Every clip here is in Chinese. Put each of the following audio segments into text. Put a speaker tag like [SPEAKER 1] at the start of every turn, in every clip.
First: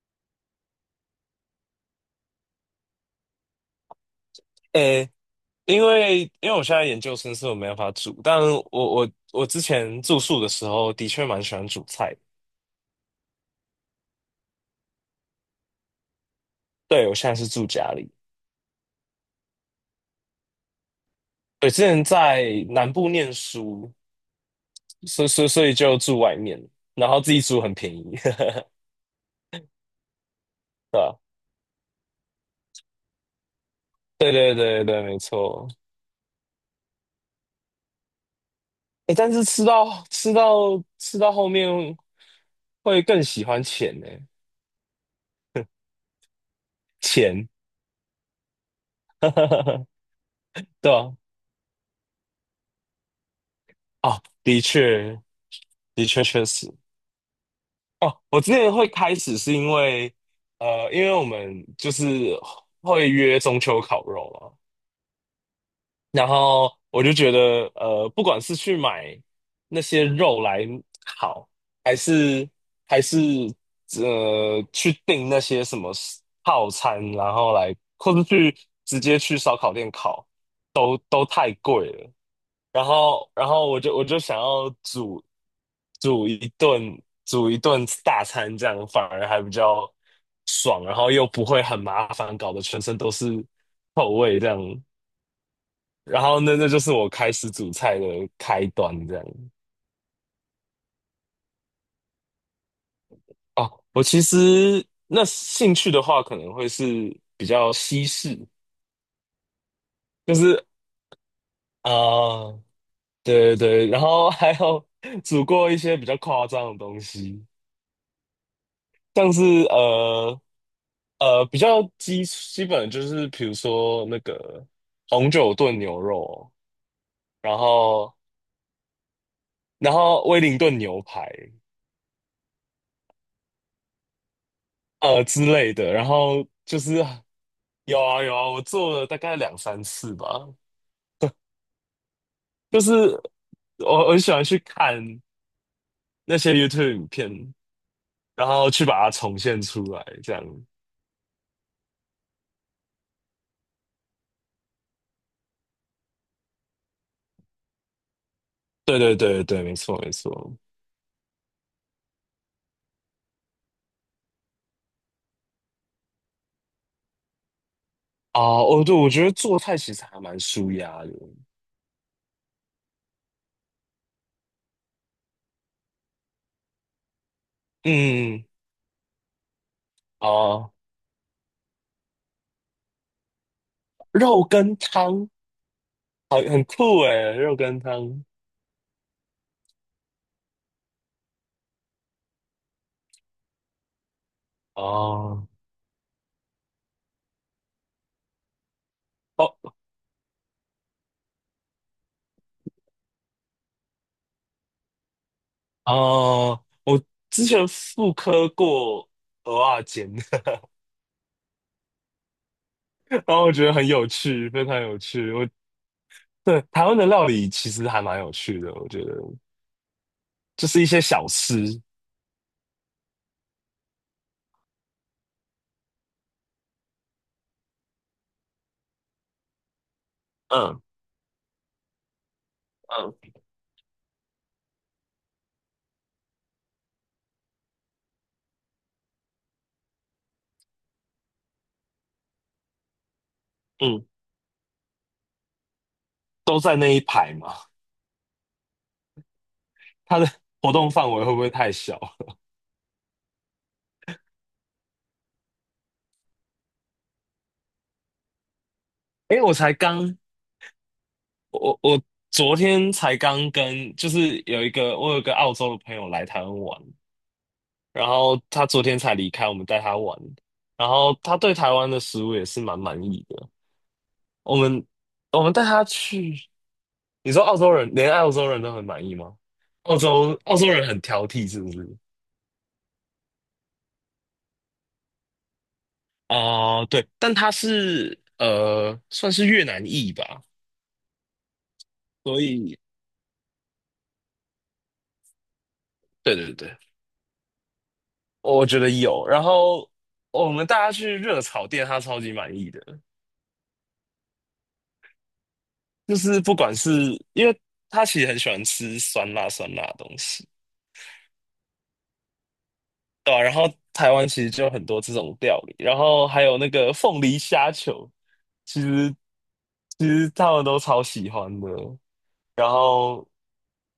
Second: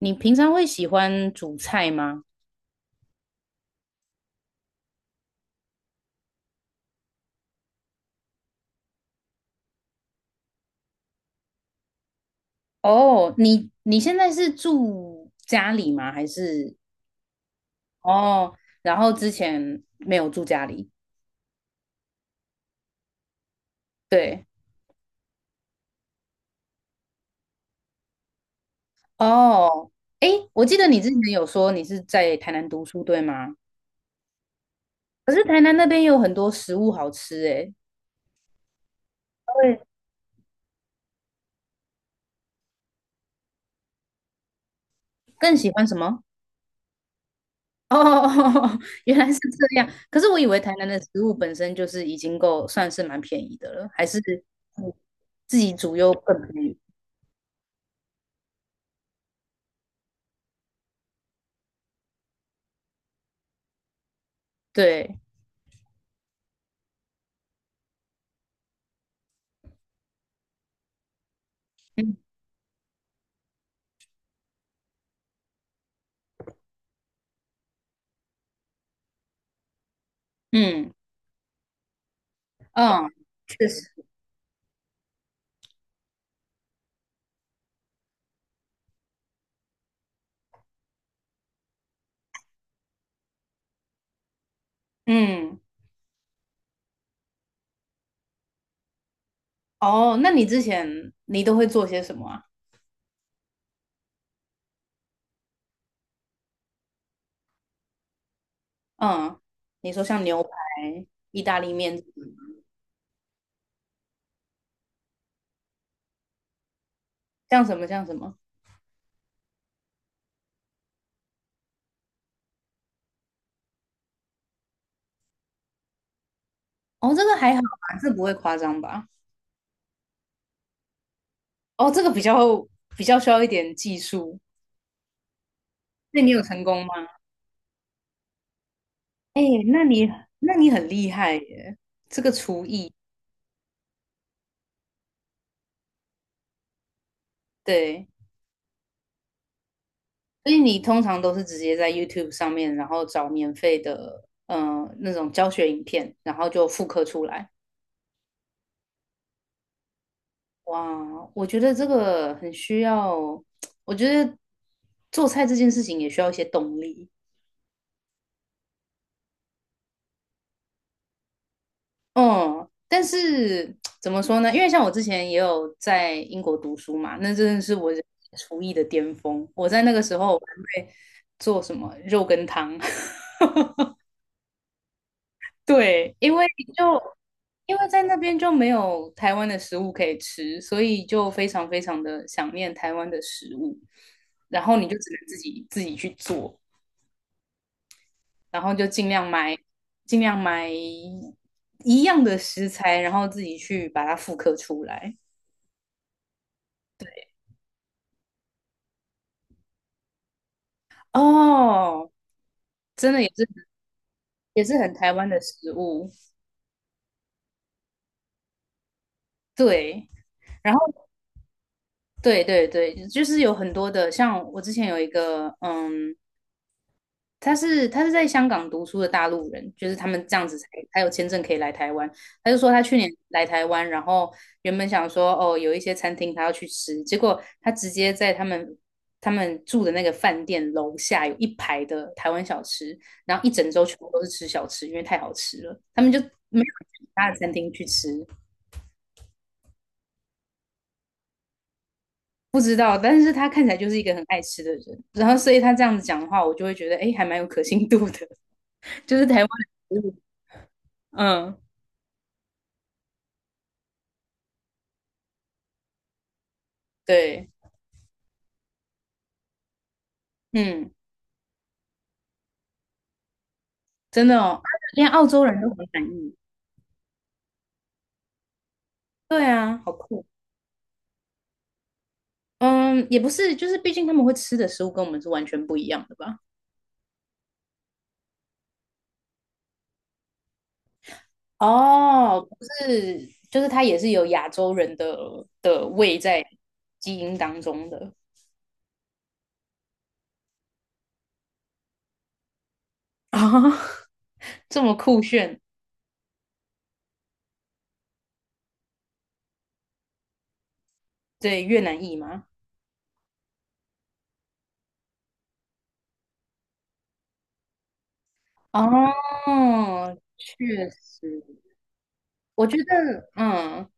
[SPEAKER 1] 你平常会喜欢煮菜吗？
[SPEAKER 2] 诶，因为我现在研究生，所以我没办法煮。但我之前住宿的时候，的确蛮喜欢煮菜的。
[SPEAKER 1] 哦，你现在是住家里吗？还是
[SPEAKER 2] 对，我现在是住家里。
[SPEAKER 1] 哦，然后之前没有住家里？
[SPEAKER 2] 对，之前在南部念书，
[SPEAKER 1] 对，
[SPEAKER 2] 所以就住外面，然后自己煮很便宜。
[SPEAKER 1] 哦，诶，我记得你
[SPEAKER 2] 对
[SPEAKER 1] 之前
[SPEAKER 2] 吧？
[SPEAKER 1] 有说你是在台南读书，对吗？
[SPEAKER 2] 对对对对，没
[SPEAKER 1] 可是台
[SPEAKER 2] 错。
[SPEAKER 1] 南那边有很多食物好吃，诶，
[SPEAKER 2] 诶，但是吃
[SPEAKER 1] 对，
[SPEAKER 2] 到吃到吃到后面会更喜欢钱呢，
[SPEAKER 1] 更喜欢什么？
[SPEAKER 2] 钱。
[SPEAKER 1] 哦，原来是这样。可是我以为台南
[SPEAKER 2] 对
[SPEAKER 1] 的
[SPEAKER 2] 吧？
[SPEAKER 1] 食物本身就是已经够算是蛮便宜的了，还是
[SPEAKER 2] 哦，的
[SPEAKER 1] 嗯
[SPEAKER 2] 确，
[SPEAKER 1] 自己煮
[SPEAKER 2] 的
[SPEAKER 1] 又
[SPEAKER 2] 确
[SPEAKER 1] 更
[SPEAKER 2] 确
[SPEAKER 1] 便
[SPEAKER 2] 实。
[SPEAKER 1] 宜？
[SPEAKER 2] 哦，我之前会开始是因为，因为我们就是会约中秋烤肉嘛。
[SPEAKER 1] 对。
[SPEAKER 2] 然后我就觉得，不管是去买那些肉来烤，还
[SPEAKER 1] 嗯
[SPEAKER 2] 是还是去订那些什么套餐，然后来，或者去直接去烧烤店烤，
[SPEAKER 1] 嗯
[SPEAKER 2] 都太贵了。然
[SPEAKER 1] 嗯，
[SPEAKER 2] 后然后
[SPEAKER 1] 确
[SPEAKER 2] 我
[SPEAKER 1] 实，
[SPEAKER 2] 就我就想要煮一顿大餐，这样反而还比较爽，然后又不会很麻烦，搞得全身都是臭味这样。
[SPEAKER 1] 嗯，
[SPEAKER 2] 然后那就是我开始煮菜的开端，这样。
[SPEAKER 1] 哦，那你之前你都会做些什么啊？
[SPEAKER 2] 哦，我其实那兴趣的话，可能会是比较西式，
[SPEAKER 1] 嗯，你说像
[SPEAKER 2] 就
[SPEAKER 1] 牛排、
[SPEAKER 2] 是
[SPEAKER 1] 意大利
[SPEAKER 2] 啊、
[SPEAKER 1] 面，
[SPEAKER 2] 对对对，然后还有 煮过一些比较夸张的东西，
[SPEAKER 1] 像什么像什么？
[SPEAKER 2] 像是呃比较基本就是比如说那个红酒炖牛肉，
[SPEAKER 1] 哦，这个还
[SPEAKER 2] 然
[SPEAKER 1] 好吧，这
[SPEAKER 2] 后
[SPEAKER 1] 不会夸张吧？
[SPEAKER 2] 然后威灵顿牛排，
[SPEAKER 1] 哦，这个比较需要一点技术。
[SPEAKER 2] 之类的，然
[SPEAKER 1] 那你有
[SPEAKER 2] 后
[SPEAKER 1] 成
[SPEAKER 2] 就
[SPEAKER 1] 功吗？
[SPEAKER 2] 是有啊有啊，我做了大概
[SPEAKER 1] 哎，
[SPEAKER 2] 两三
[SPEAKER 1] 那你
[SPEAKER 2] 次吧。
[SPEAKER 1] 那你很厉害耶，这个厨
[SPEAKER 2] 就
[SPEAKER 1] 艺，
[SPEAKER 2] 是我很喜欢去看那些 YouTube 影片，
[SPEAKER 1] 对，
[SPEAKER 2] 然后去把它重现出来，这样。
[SPEAKER 1] 所以你通常都是直接在 YouTube 上面，然后找免费的，那种教学影片，然后就复刻出来。
[SPEAKER 2] 对对对对，没错没错。
[SPEAKER 1] 哇，我觉得这个很需要，我觉得做菜这件事情也需要一些动力。
[SPEAKER 2] 啊，哦，对，我觉得做菜其实还蛮舒压的。
[SPEAKER 1] 嗯，但是怎么说呢？因为像我之前也有在英国读书嘛，那真的是我人
[SPEAKER 2] 嗯，
[SPEAKER 1] 生厨艺的巅峰。我在那个时候我
[SPEAKER 2] 啊，
[SPEAKER 1] 还会做什么肉羹汤，
[SPEAKER 2] 肉跟汤。
[SPEAKER 1] 对，因
[SPEAKER 2] 好，
[SPEAKER 1] 为
[SPEAKER 2] 很酷
[SPEAKER 1] 就
[SPEAKER 2] 诶，肉羹
[SPEAKER 1] 在那
[SPEAKER 2] 汤。
[SPEAKER 1] 边就没有台湾的食物可以吃，所以就非常非常的想念台湾的食物，然后你就只能自
[SPEAKER 2] 哦
[SPEAKER 1] 己自己去做。然后就尽量买，
[SPEAKER 2] 哦
[SPEAKER 1] 尽量买一样的食材，然后自己去把它复刻出来。
[SPEAKER 2] 哦，我之前复刻过蚵仔煎。
[SPEAKER 1] 哦，真的
[SPEAKER 2] 然
[SPEAKER 1] 也
[SPEAKER 2] 后
[SPEAKER 1] 是
[SPEAKER 2] 我觉得很有趣，
[SPEAKER 1] 也
[SPEAKER 2] 非
[SPEAKER 1] 是
[SPEAKER 2] 常
[SPEAKER 1] 很
[SPEAKER 2] 有
[SPEAKER 1] 台湾
[SPEAKER 2] 趣。
[SPEAKER 1] 的
[SPEAKER 2] 我
[SPEAKER 1] 食物，
[SPEAKER 2] 对台湾的料理其实还蛮有趣的，我觉得
[SPEAKER 1] 对。
[SPEAKER 2] 就
[SPEAKER 1] 然
[SPEAKER 2] 是一
[SPEAKER 1] 后
[SPEAKER 2] 些小吃。
[SPEAKER 1] 对对对，就是有很多的，像我之前有一个嗯他是在香港读书的大陆人，就是他们这样子才
[SPEAKER 2] 嗯
[SPEAKER 1] 才有签证可以来台湾。他就说他去年
[SPEAKER 2] 嗯
[SPEAKER 1] 来台湾，然后原本想说哦，有一些餐厅他要去吃，结果他直接在他们住的那个饭店楼下有一排的台湾小吃，然后一整周全
[SPEAKER 2] 嗯，
[SPEAKER 1] 部都是吃小吃，因为太好吃了，他们就没
[SPEAKER 2] 都
[SPEAKER 1] 有
[SPEAKER 2] 在那一
[SPEAKER 1] 去其他
[SPEAKER 2] 排
[SPEAKER 1] 的餐
[SPEAKER 2] 嘛。
[SPEAKER 1] 厅去吃。
[SPEAKER 2] 它的 活动范围会不会太小？
[SPEAKER 1] 不知道，但是他看起来就是一个很爱吃的人，然后所以他这样子讲的话，我就会觉得哎，还蛮有可信度的，就是台
[SPEAKER 2] 诶，
[SPEAKER 1] 湾
[SPEAKER 2] 我才
[SPEAKER 1] 的食物
[SPEAKER 2] 刚，
[SPEAKER 1] 嗯，
[SPEAKER 2] 我我昨天才刚跟，就是有一个我有一个澳洲的朋友来台湾玩，
[SPEAKER 1] 对。
[SPEAKER 2] 然后他昨天才离开，我们带他玩，然
[SPEAKER 1] 嗯，
[SPEAKER 2] 后他对台湾的食物也是蛮满意的。
[SPEAKER 1] 真的
[SPEAKER 2] 我
[SPEAKER 1] 哦，
[SPEAKER 2] 们
[SPEAKER 1] 连澳
[SPEAKER 2] 我
[SPEAKER 1] 洲
[SPEAKER 2] 们
[SPEAKER 1] 人
[SPEAKER 2] 带
[SPEAKER 1] 都很
[SPEAKER 2] 他
[SPEAKER 1] 满意。
[SPEAKER 2] 去。你说澳洲人连澳洲人都很满意吗？
[SPEAKER 1] 对啊，好
[SPEAKER 2] 澳
[SPEAKER 1] 酷。
[SPEAKER 2] 洲澳洲人很挑剔是不是？
[SPEAKER 1] 嗯，也不是，就是毕竟他们会吃的食物跟我们是完全不一样的吧？
[SPEAKER 2] 哦、对，但他是算是越南裔吧，
[SPEAKER 1] 哦，
[SPEAKER 2] 所
[SPEAKER 1] 不
[SPEAKER 2] 以
[SPEAKER 1] 是，就是它也是有亚洲人的的胃
[SPEAKER 2] 对
[SPEAKER 1] 在
[SPEAKER 2] 对对，
[SPEAKER 1] 基因当中的
[SPEAKER 2] 我觉得有。然后我们带他去热炒店，他超级满意的。
[SPEAKER 1] 啊，这么酷炫。
[SPEAKER 2] 就是不管是，因为他其实很喜欢吃酸辣酸辣的东西。
[SPEAKER 1] 对，越南裔吗？
[SPEAKER 2] 对啊，然后台湾其实就有很多这种料理，然后还有那个凤梨虾球，其实其
[SPEAKER 1] 哦，
[SPEAKER 2] 实他们都
[SPEAKER 1] 确
[SPEAKER 2] 超喜欢
[SPEAKER 1] 实，
[SPEAKER 2] 的。
[SPEAKER 1] 我
[SPEAKER 2] 然
[SPEAKER 1] 觉
[SPEAKER 2] 后，
[SPEAKER 1] 得，嗯，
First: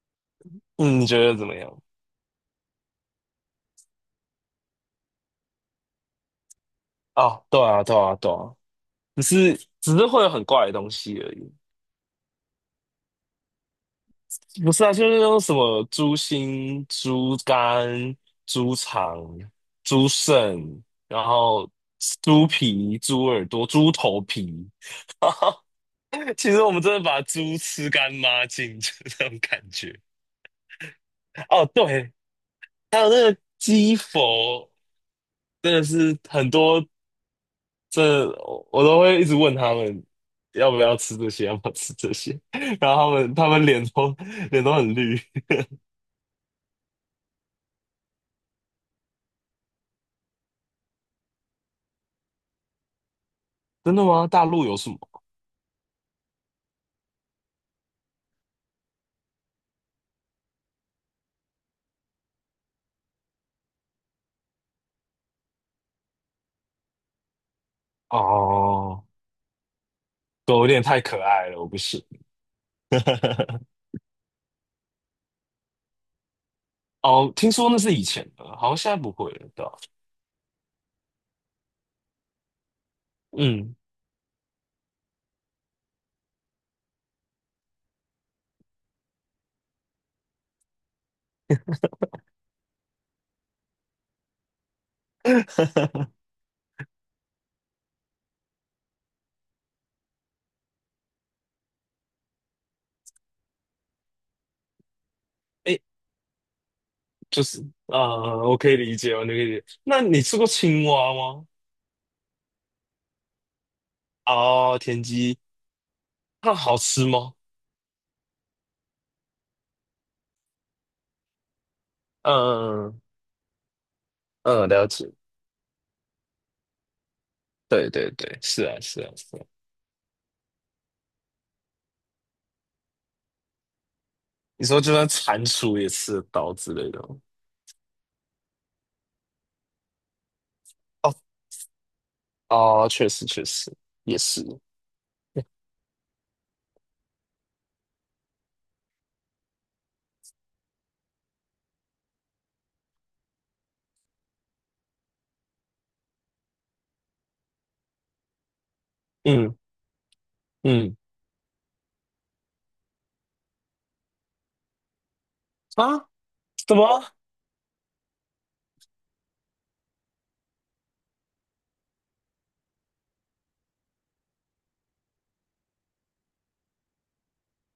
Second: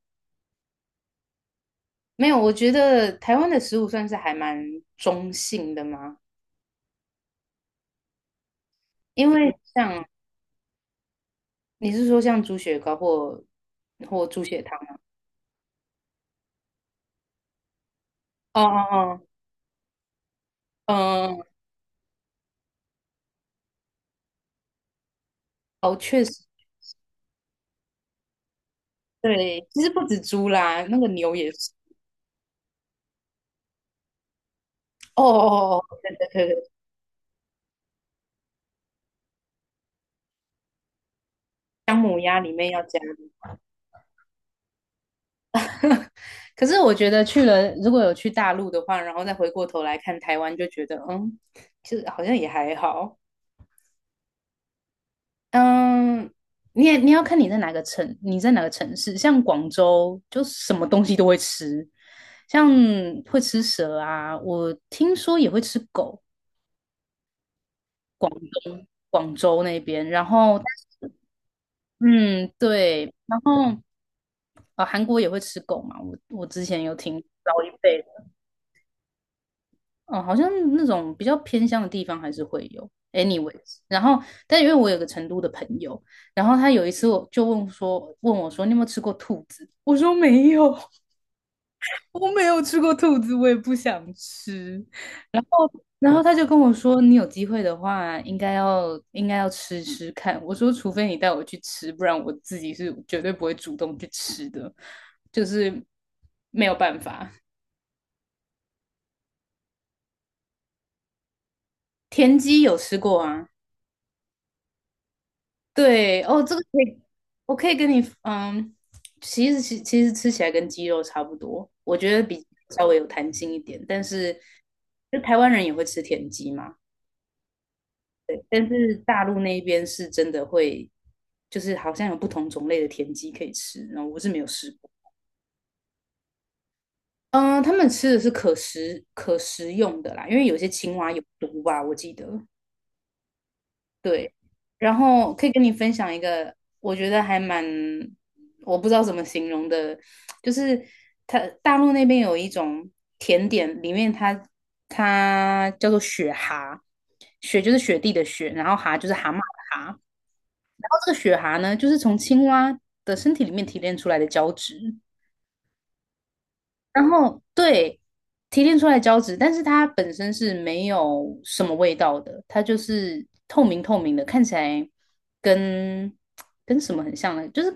[SPEAKER 2] 嗯，你觉得怎么样？
[SPEAKER 1] 没有，我觉得台湾的食物算是还蛮中性的嘛，
[SPEAKER 2] 啊，对啊，对啊，对啊，只
[SPEAKER 1] 因为
[SPEAKER 2] 是只
[SPEAKER 1] 像
[SPEAKER 2] 是会有很怪的东西而已。
[SPEAKER 1] 你是说像猪血糕或或猪血
[SPEAKER 2] 不
[SPEAKER 1] 汤
[SPEAKER 2] 是啊，
[SPEAKER 1] 吗？
[SPEAKER 2] 就是那种什么猪心、猪肝、
[SPEAKER 1] 哦
[SPEAKER 2] 猪肠、
[SPEAKER 1] 哦
[SPEAKER 2] 猪肾，然
[SPEAKER 1] 哦，嗯，
[SPEAKER 2] 后猪皮、猪耳朵、猪头皮。
[SPEAKER 1] 哦，确实，
[SPEAKER 2] 其实我们真的把猪吃干抹净，就这种感
[SPEAKER 1] 对，其实
[SPEAKER 2] 觉。
[SPEAKER 1] 不止猪啦，那个牛也
[SPEAKER 2] 哦，
[SPEAKER 1] 是。
[SPEAKER 2] 对，还有那个鸡佛，
[SPEAKER 1] 哦
[SPEAKER 2] 真
[SPEAKER 1] 哦哦，
[SPEAKER 2] 的
[SPEAKER 1] 哦对
[SPEAKER 2] 是
[SPEAKER 1] 对
[SPEAKER 2] 很
[SPEAKER 1] 对对，
[SPEAKER 2] 多，这我都会一直问他们要不要吃这些，要不要吃
[SPEAKER 1] 姜
[SPEAKER 2] 这
[SPEAKER 1] 母
[SPEAKER 2] 些。
[SPEAKER 1] 鸭里 面要
[SPEAKER 2] 然
[SPEAKER 1] 加。
[SPEAKER 2] 后他们脸都很绿。
[SPEAKER 1] 可是我觉得去了，如果有去大陆的话，然后再回过头来看台湾，就觉得嗯，其实好像也还好。
[SPEAKER 2] 真的吗？大陆有什么？
[SPEAKER 1] 嗯，你也你要看你在哪个城市，像广州就什么东西都会吃，像会吃蛇啊，我听说也会吃狗。广东
[SPEAKER 2] 哦，
[SPEAKER 1] 广州那边，然
[SPEAKER 2] 都
[SPEAKER 1] 后
[SPEAKER 2] 有点太可爱了，我不行。
[SPEAKER 1] 嗯对，然后 韩国也会吃狗嘛，我之前有听
[SPEAKER 2] 哦，听
[SPEAKER 1] 老一
[SPEAKER 2] 说那是
[SPEAKER 1] 辈
[SPEAKER 2] 以
[SPEAKER 1] 的，
[SPEAKER 2] 前的，好像现在不会了，对吧？
[SPEAKER 1] 嗯，好像那种比较偏乡的地方还是会有。
[SPEAKER 2] 嗯，
[SPEAKER 1] anyways，然后但因为我有个成都的朋友，然后他有一次我就问说问我说你有没有吃过兔子？我说没有，我没有吃过兔子，我也不想吃。然后，然后他就跟我说，你有机会的话，应该要吃吃看。我说，除非你带我去吃，不然我自己是绝对不会主动去吃的，就是
[SPEAKER 2] 哎，
[SPEAKER 1] 没有办法。
[SPEAKER 2] 就是啊、我可以理解，我可以理解。那你吃过青蛙吗？
[SPEAKER 1] 田鸡有吃过啊？
[SPEAKER 2] 哦，田鸡，
[SPEAKER 1] 对，哦，这
[SPEAKER 2] 那
[SPEAKER 1] 个
[SPEAKER 2] 好
[SPEAKER 1] 可以，
[SPEAKER 2] 吃吗？
[SPEAKER 1] 我可以跟你，嗯，其实吃起来跟鸡肉差不多，我觉得比稍微
[SPEAKER 2] 嗯
[SPEAKER 1] 有弹性一点，但是
[SPEAKER 2] 嗯，了解，
[SPEAKER 1] 就台湾人也会吃田鸡嘛。
[SPEAKER 2] 对对对，是
[SPEAKER 1] 但
[SPEAKER 2] 啊
[SPEAKER 1] 是
[SPEAKER 2] 是啊
[SPEAKER 1] 大
[SPEAKER 2] 是
[SPEAKER 1] 陆
[SPEAKER 2] 啊。
[SPEAKER 1] 那边是真的会，就是好像有不同种类的田鸡可以吃，然后我是没有
[SPEAKER 2] 你
[SPEAKER 1] 试
[SPEAKER 2] 说
[SPEAKER 1] 过。
[SPEAKER 2] 就算蟾蜍也吃刀之类的吗？
[SPEAKER 1] 嗯、他们吃的是可食用的啦，因为有些青蛙
[SPEAKER 2] 哦
[SPEAKER 1] 有毒吧，我记得。
[SPEAKER 2] 哦，确实确实也
[SPEAKER 1] 对，
[SPEAKER 2] 是。
[SPEAKER 1] 然后可以跟你分享一个，我觉得还蛮，我不知道怎么形容的，就是它大陆那边有一种甜点，里面它它叫做雪蛤，雪就是雪地的雪，然后蛤就是蛤蟆的
[SPEAKER 2] 嗯
[SPEAKER 1] 蛤，然
[SPEAKER 2] 嗯，
[SPEAKER 1] 后这个雪蛤呢，就是从青蛙的身体里面提炼出来的胶质。
[SPEAKER 2] 啊，什
[SPEAKER 1] 然
[SPEAKER 2] 么？
[SPEAKER 1] 后对，提炼出来胶质，但是它本身是没有什么味道的，它就是透明透明的，看起来跟跟什么很像呢？就是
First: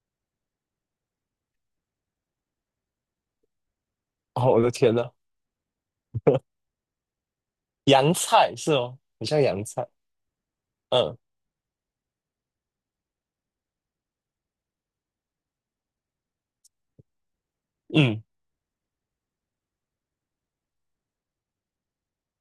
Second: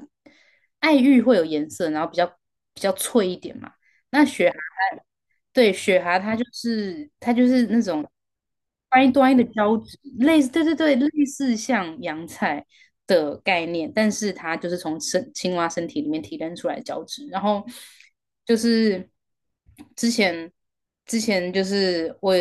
[SPEAKER 1] 爱玉会有颜色，然后比较脆一点嘛。那雪
[SPEAKER 2] 哦，
[SPEAKER 1] 蛤
[SPEAKER 2] 我的天
[SPEAKER 1] 它，
[SPEAKER 2] 呐。
[SPEAKER 1] 对，雪蛤它就是它就是那种
[SPEAKER 2] 洋菜是哦，
[SPEAKER 1] 端一
[SPEAKER 2] 很
[SPEAKER 1] 端一
[SPEAKER 2] 像
[SPEAKER 1] 的
[SPEAKER 2] 洋
[SPEAKER 1] 胶
[SPEAKER 2] 菜。
[SPEAKER 1] 质，类似，对对对，
[SPEAKER 2] 嗯
[SPEAKER 1] 类似像洋菜的概念，但是它就是从青蛙身体里面提炼出来的胶质。然后
[SPEAKER 2] 嗯
[SPEAKER 1] 就是之前之前就是我，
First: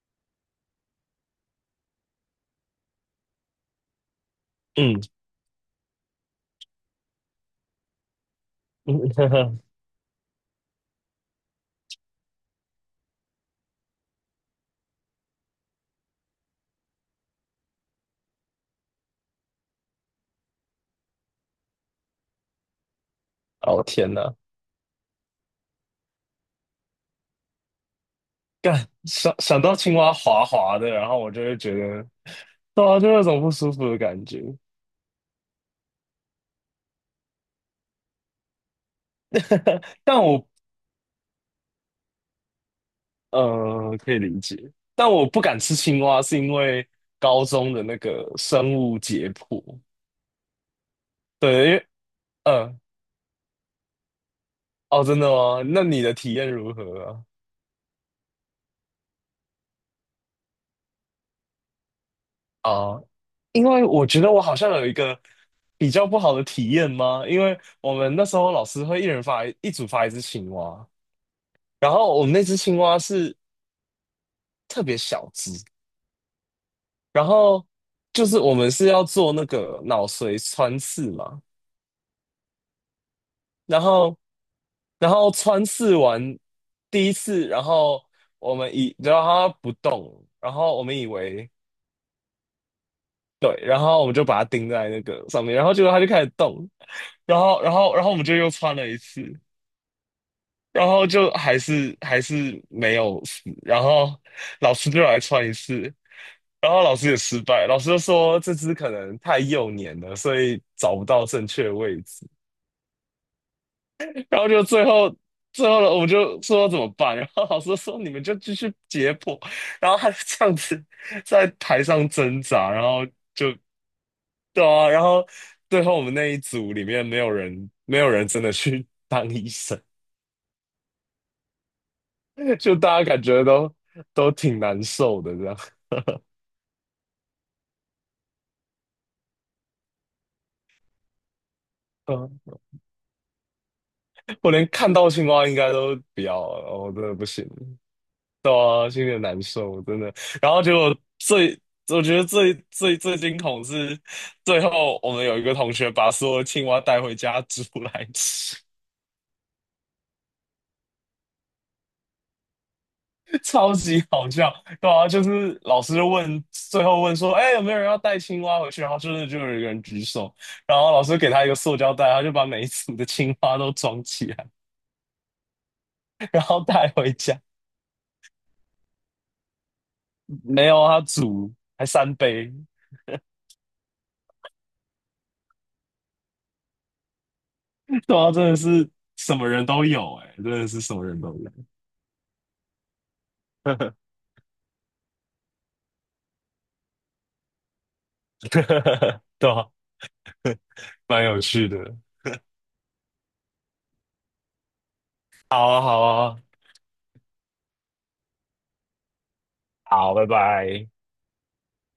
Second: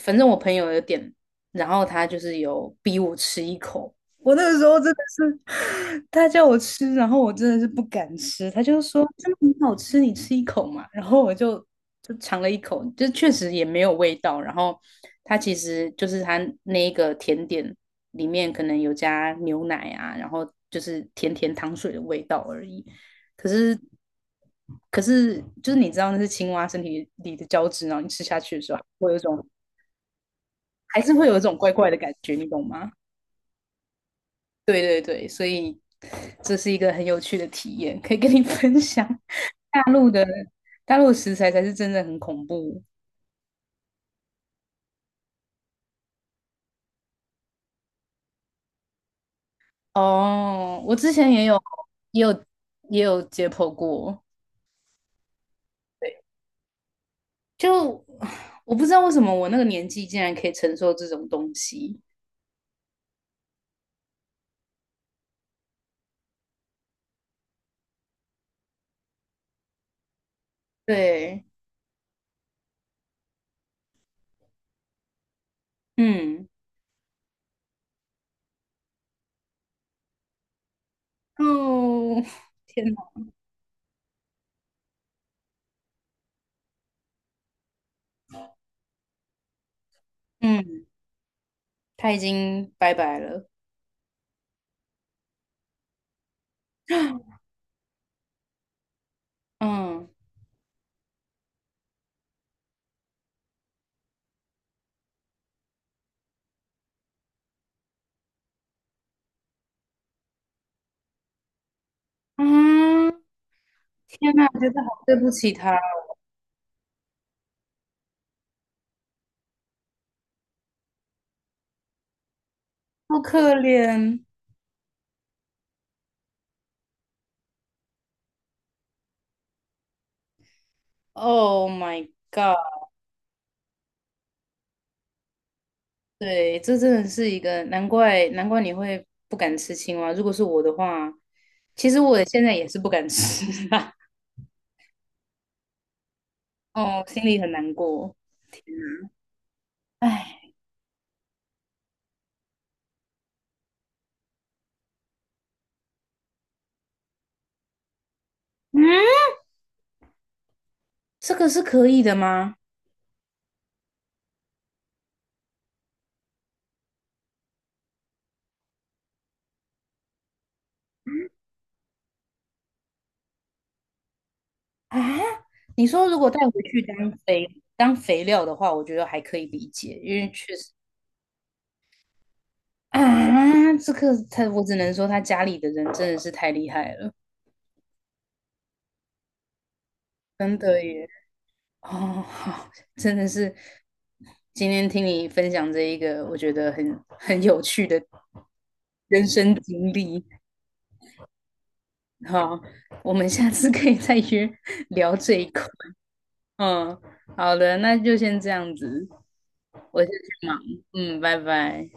[SPEAKER 1] 反正我朋友有点，然后他就是有逼我吃一口。我那个时候真
[SPEAKER 2] 嗯
[SPEAKER 1] 的是，他叫我吃，然后我真的是不敢吃。他就说
[SPEAKER 2] 嗯，呵
[SPEAKER 1] 真的
[SPEAKER 2] 呵。
[SPEAKER 1] 很好吃，你吃一口嘛。然后我就尝了一口，就确实也没有味道。然后它其实就是它那一个甜点里面可能有加牛奶啊，然后就是甜甜糖水的味道而已。可是
[SPEAKER 2] 哦，天呐，
[SPEAKER 1] 可是就是你知道那是青蛙身体里的胶质，然后你吃下去的时候，
[SPEAKER 2] 干，
[SPEAKER 1] 会有一
[SPEAKER 2] 想
[SPEAKER 1] 种
[SPEAKER 2] 想到青蛙滑滑的，
[SPEAKER 1] 还
[SPEAKER 2] 然
[SPEAKER 1] 是
[SPEAKER 2] 后
[SPEAKER 1] 会
[SPEAKER 2] 我
[SPEAKER 1] 有一
[SPEAKER 2] 就
[SPEAKER 1] 种
[SPEAKER 2] 会
[SPEAKER 1] 怪
[SPEAKER 2] 觉
[SPEAKER 1] 怪的
[SPEAKER 2] 得，
[SPEAKER 1] 感觉，你懂
[SPEAKER 2] 对
[SPEAKER 1] 吗？
[SPEAKER 2] 啊，就有种不舒服的感觉。
[SPEAKER 1] 对对对，所以这是一个很有趣的体验，可以跟你 分享。大 陆
[SPEAKER 2] 但
[SPEAKER 1] 的
[SPEAKER 2] 我
[SPEAKER 1] 大陆的食材才是真的很恐怖
[SPEAKER 2] 可以理解，但我不敢吃青蛙，是因为高中的那个生物解剖。
[SPEAKER 1] 哦。我之前
[SPEAKER 2] 对，因为
[SPEAKER 1] 也有
[SPEAKER 2] 嗯，
[SPEAKER 1] 也有解剖过，
[SPEAKER 2] 哦，真的吗？那你的
[SPEAKER 1] 对，
[SPEAKER 2] 体验如何
[SPEAKER 1] 就 我不知道为什么我那个年纪竟然可以承受这种东西。
[SPEAKER 2] 啊？啊，因为我觉得我好像有一个比较不好的体验吗？因为我们那时候老师会一人发一组发一只青蛙，
[SPEAKER 1] 对，
[SPEAKER 2] 然后我们那只青蛙是特别小只。
[SPEAKER 1] 嗯，
[SPEAKER 2] 然后就是我们是要做那个脑髓穿刺嘛。
[SPEAKER 1] 哦，天哪，
[SPEAKER 2] 然后然后穿刺完第一次，然后我们以然后它不动，然后我
[SPEAKER 1] 嗯，
[SPEAKER 2] 们以为，
[SPEAKER 1] 他已经拜拜了，
[SPEAKER 2] 对，然后我们就把它钉在那个上面，然后结果它就开始动。然后我们就又穿了一次，
[SPEAKER 1] 嗯
[SPEAKER 2] 然后就还是没有死，然后老师就来穿一次。然后老师也失败，老师就说这只可能太幼年了，所以找不到正确位置。
[SPEAKER 1] 啊，天
[SPEAKER 2] 然
[SPEAKER 1] 哪，
[SPEAKER 2] 后就
[SPEAKER 1] 觉得
[SPEAKER 2] 最
[SPEAKER 1] 好对
[SPEAKER 2] 后
[SPEAKER 1] 不起
[SPEAKER 2] 最
[SPEAKER 1] 他，
[SPEAKER 2] 后了，我们就说怎么办？然后老师说你们就继续解剖，然后他就这样子在台上挣扎，然后
[SPEAKER 1] 好可
[SPEAKER 2] 就，
[SPEAKER 1] 怜。
[SPEAKER 2] 对啊。然后最后我们那一组里面没有人真的去 当医生，
[SPEAKER 1] Oh my god！
[SPEAKER 2] 就大家感觉都挺难受的这样。
[SPEAKER 1] 对，这真的是一个难怪，难怪你会不敢吃青蛙。如果是我的话，其实 我
[SPEAKER 2] 嗯，
[SPEAKER 1] 现在也是不敢吃啊。
[SPEAKER 2] 我连看到青蛙应该都不要 了，我真
[SPEAKER 1] 哦，
[SPEAKER 2] 的
[SPEAKER 1] 心
[SPEAKER 2] 不
[SPEAKER 1] 里
[SPEAKER 2] 行。
[SPEAKER 1] 很难过。
[SPEAKER 2] 对
[SPEAKER 1] 天
[SPEAKER 2] 啊，心里很难受，真的。然
[SPEAKER 1] 哎，
[SPEAKER 2] 后结果，我觉得最惊恐是，最后我们有一个同学把所有的青蛙带回家煮来吃。
[SPEAKER 1] 嗯，这个是可以的吗？
[SPEAKER 2] 超级好笑。对啊，就是老师就问，最后问说，哎，有没有人要带青蛙回去？然后真的就有一个人举手，然后老师给他一个塑胶袋，他就把每一组的青蛙都装起来，
[SPEAKER 1] 啊，你说如果带
[SPEAKER 2] 然
[SPEAKER 1] 回
[SPEAKER 2] 后
[SPEAKER 1] 去
[SPEAKER 2] 带回家。
[SPEAKER 1] 当肥料的话，我觉得还可以理解，因为确
[SPEAKER 2] 没
[SPEAKER 1] 实
[SPEAKER 2] 有，他煮还三杯。
[SPEAKER 1] 啊，这个他我只能说他家里的人真的是太厉害了，
[SPEAKER 2] 对啊，真的是什么人都有、哎，真
[SPEAKER 1] 真
[SPEAKER 2] 的是
[SPEAKER 1] 的
[SPEAKER 2] 什么
[SPEAKER 1] 耶。
[SPEAKER 2] 人都有。
[SPEAKER 1] 哦，好，真的是 今天听你分享这一个，我觉得很有趣的 人
[SPEAKER 2] 对
[SPEAKER 1] 生
[SPEAKER 2] 啊，
[SPEAKER 1] 经历。
[SPEAKER 2] 蛮有趣的。
[SPEAKER 1] 好，我们下次可以再约聊这一块。
[SPEAKER 2] 好啊，好啊，
[SPEAKER 1] 嗯，好的，那就先这样子，我先
[SPEAKER 2] 好，拜
[SPEAKER 1] 去忙。
[SPEAKER 2] 拜。
[SPEAKER 1] 嗯，拜拜。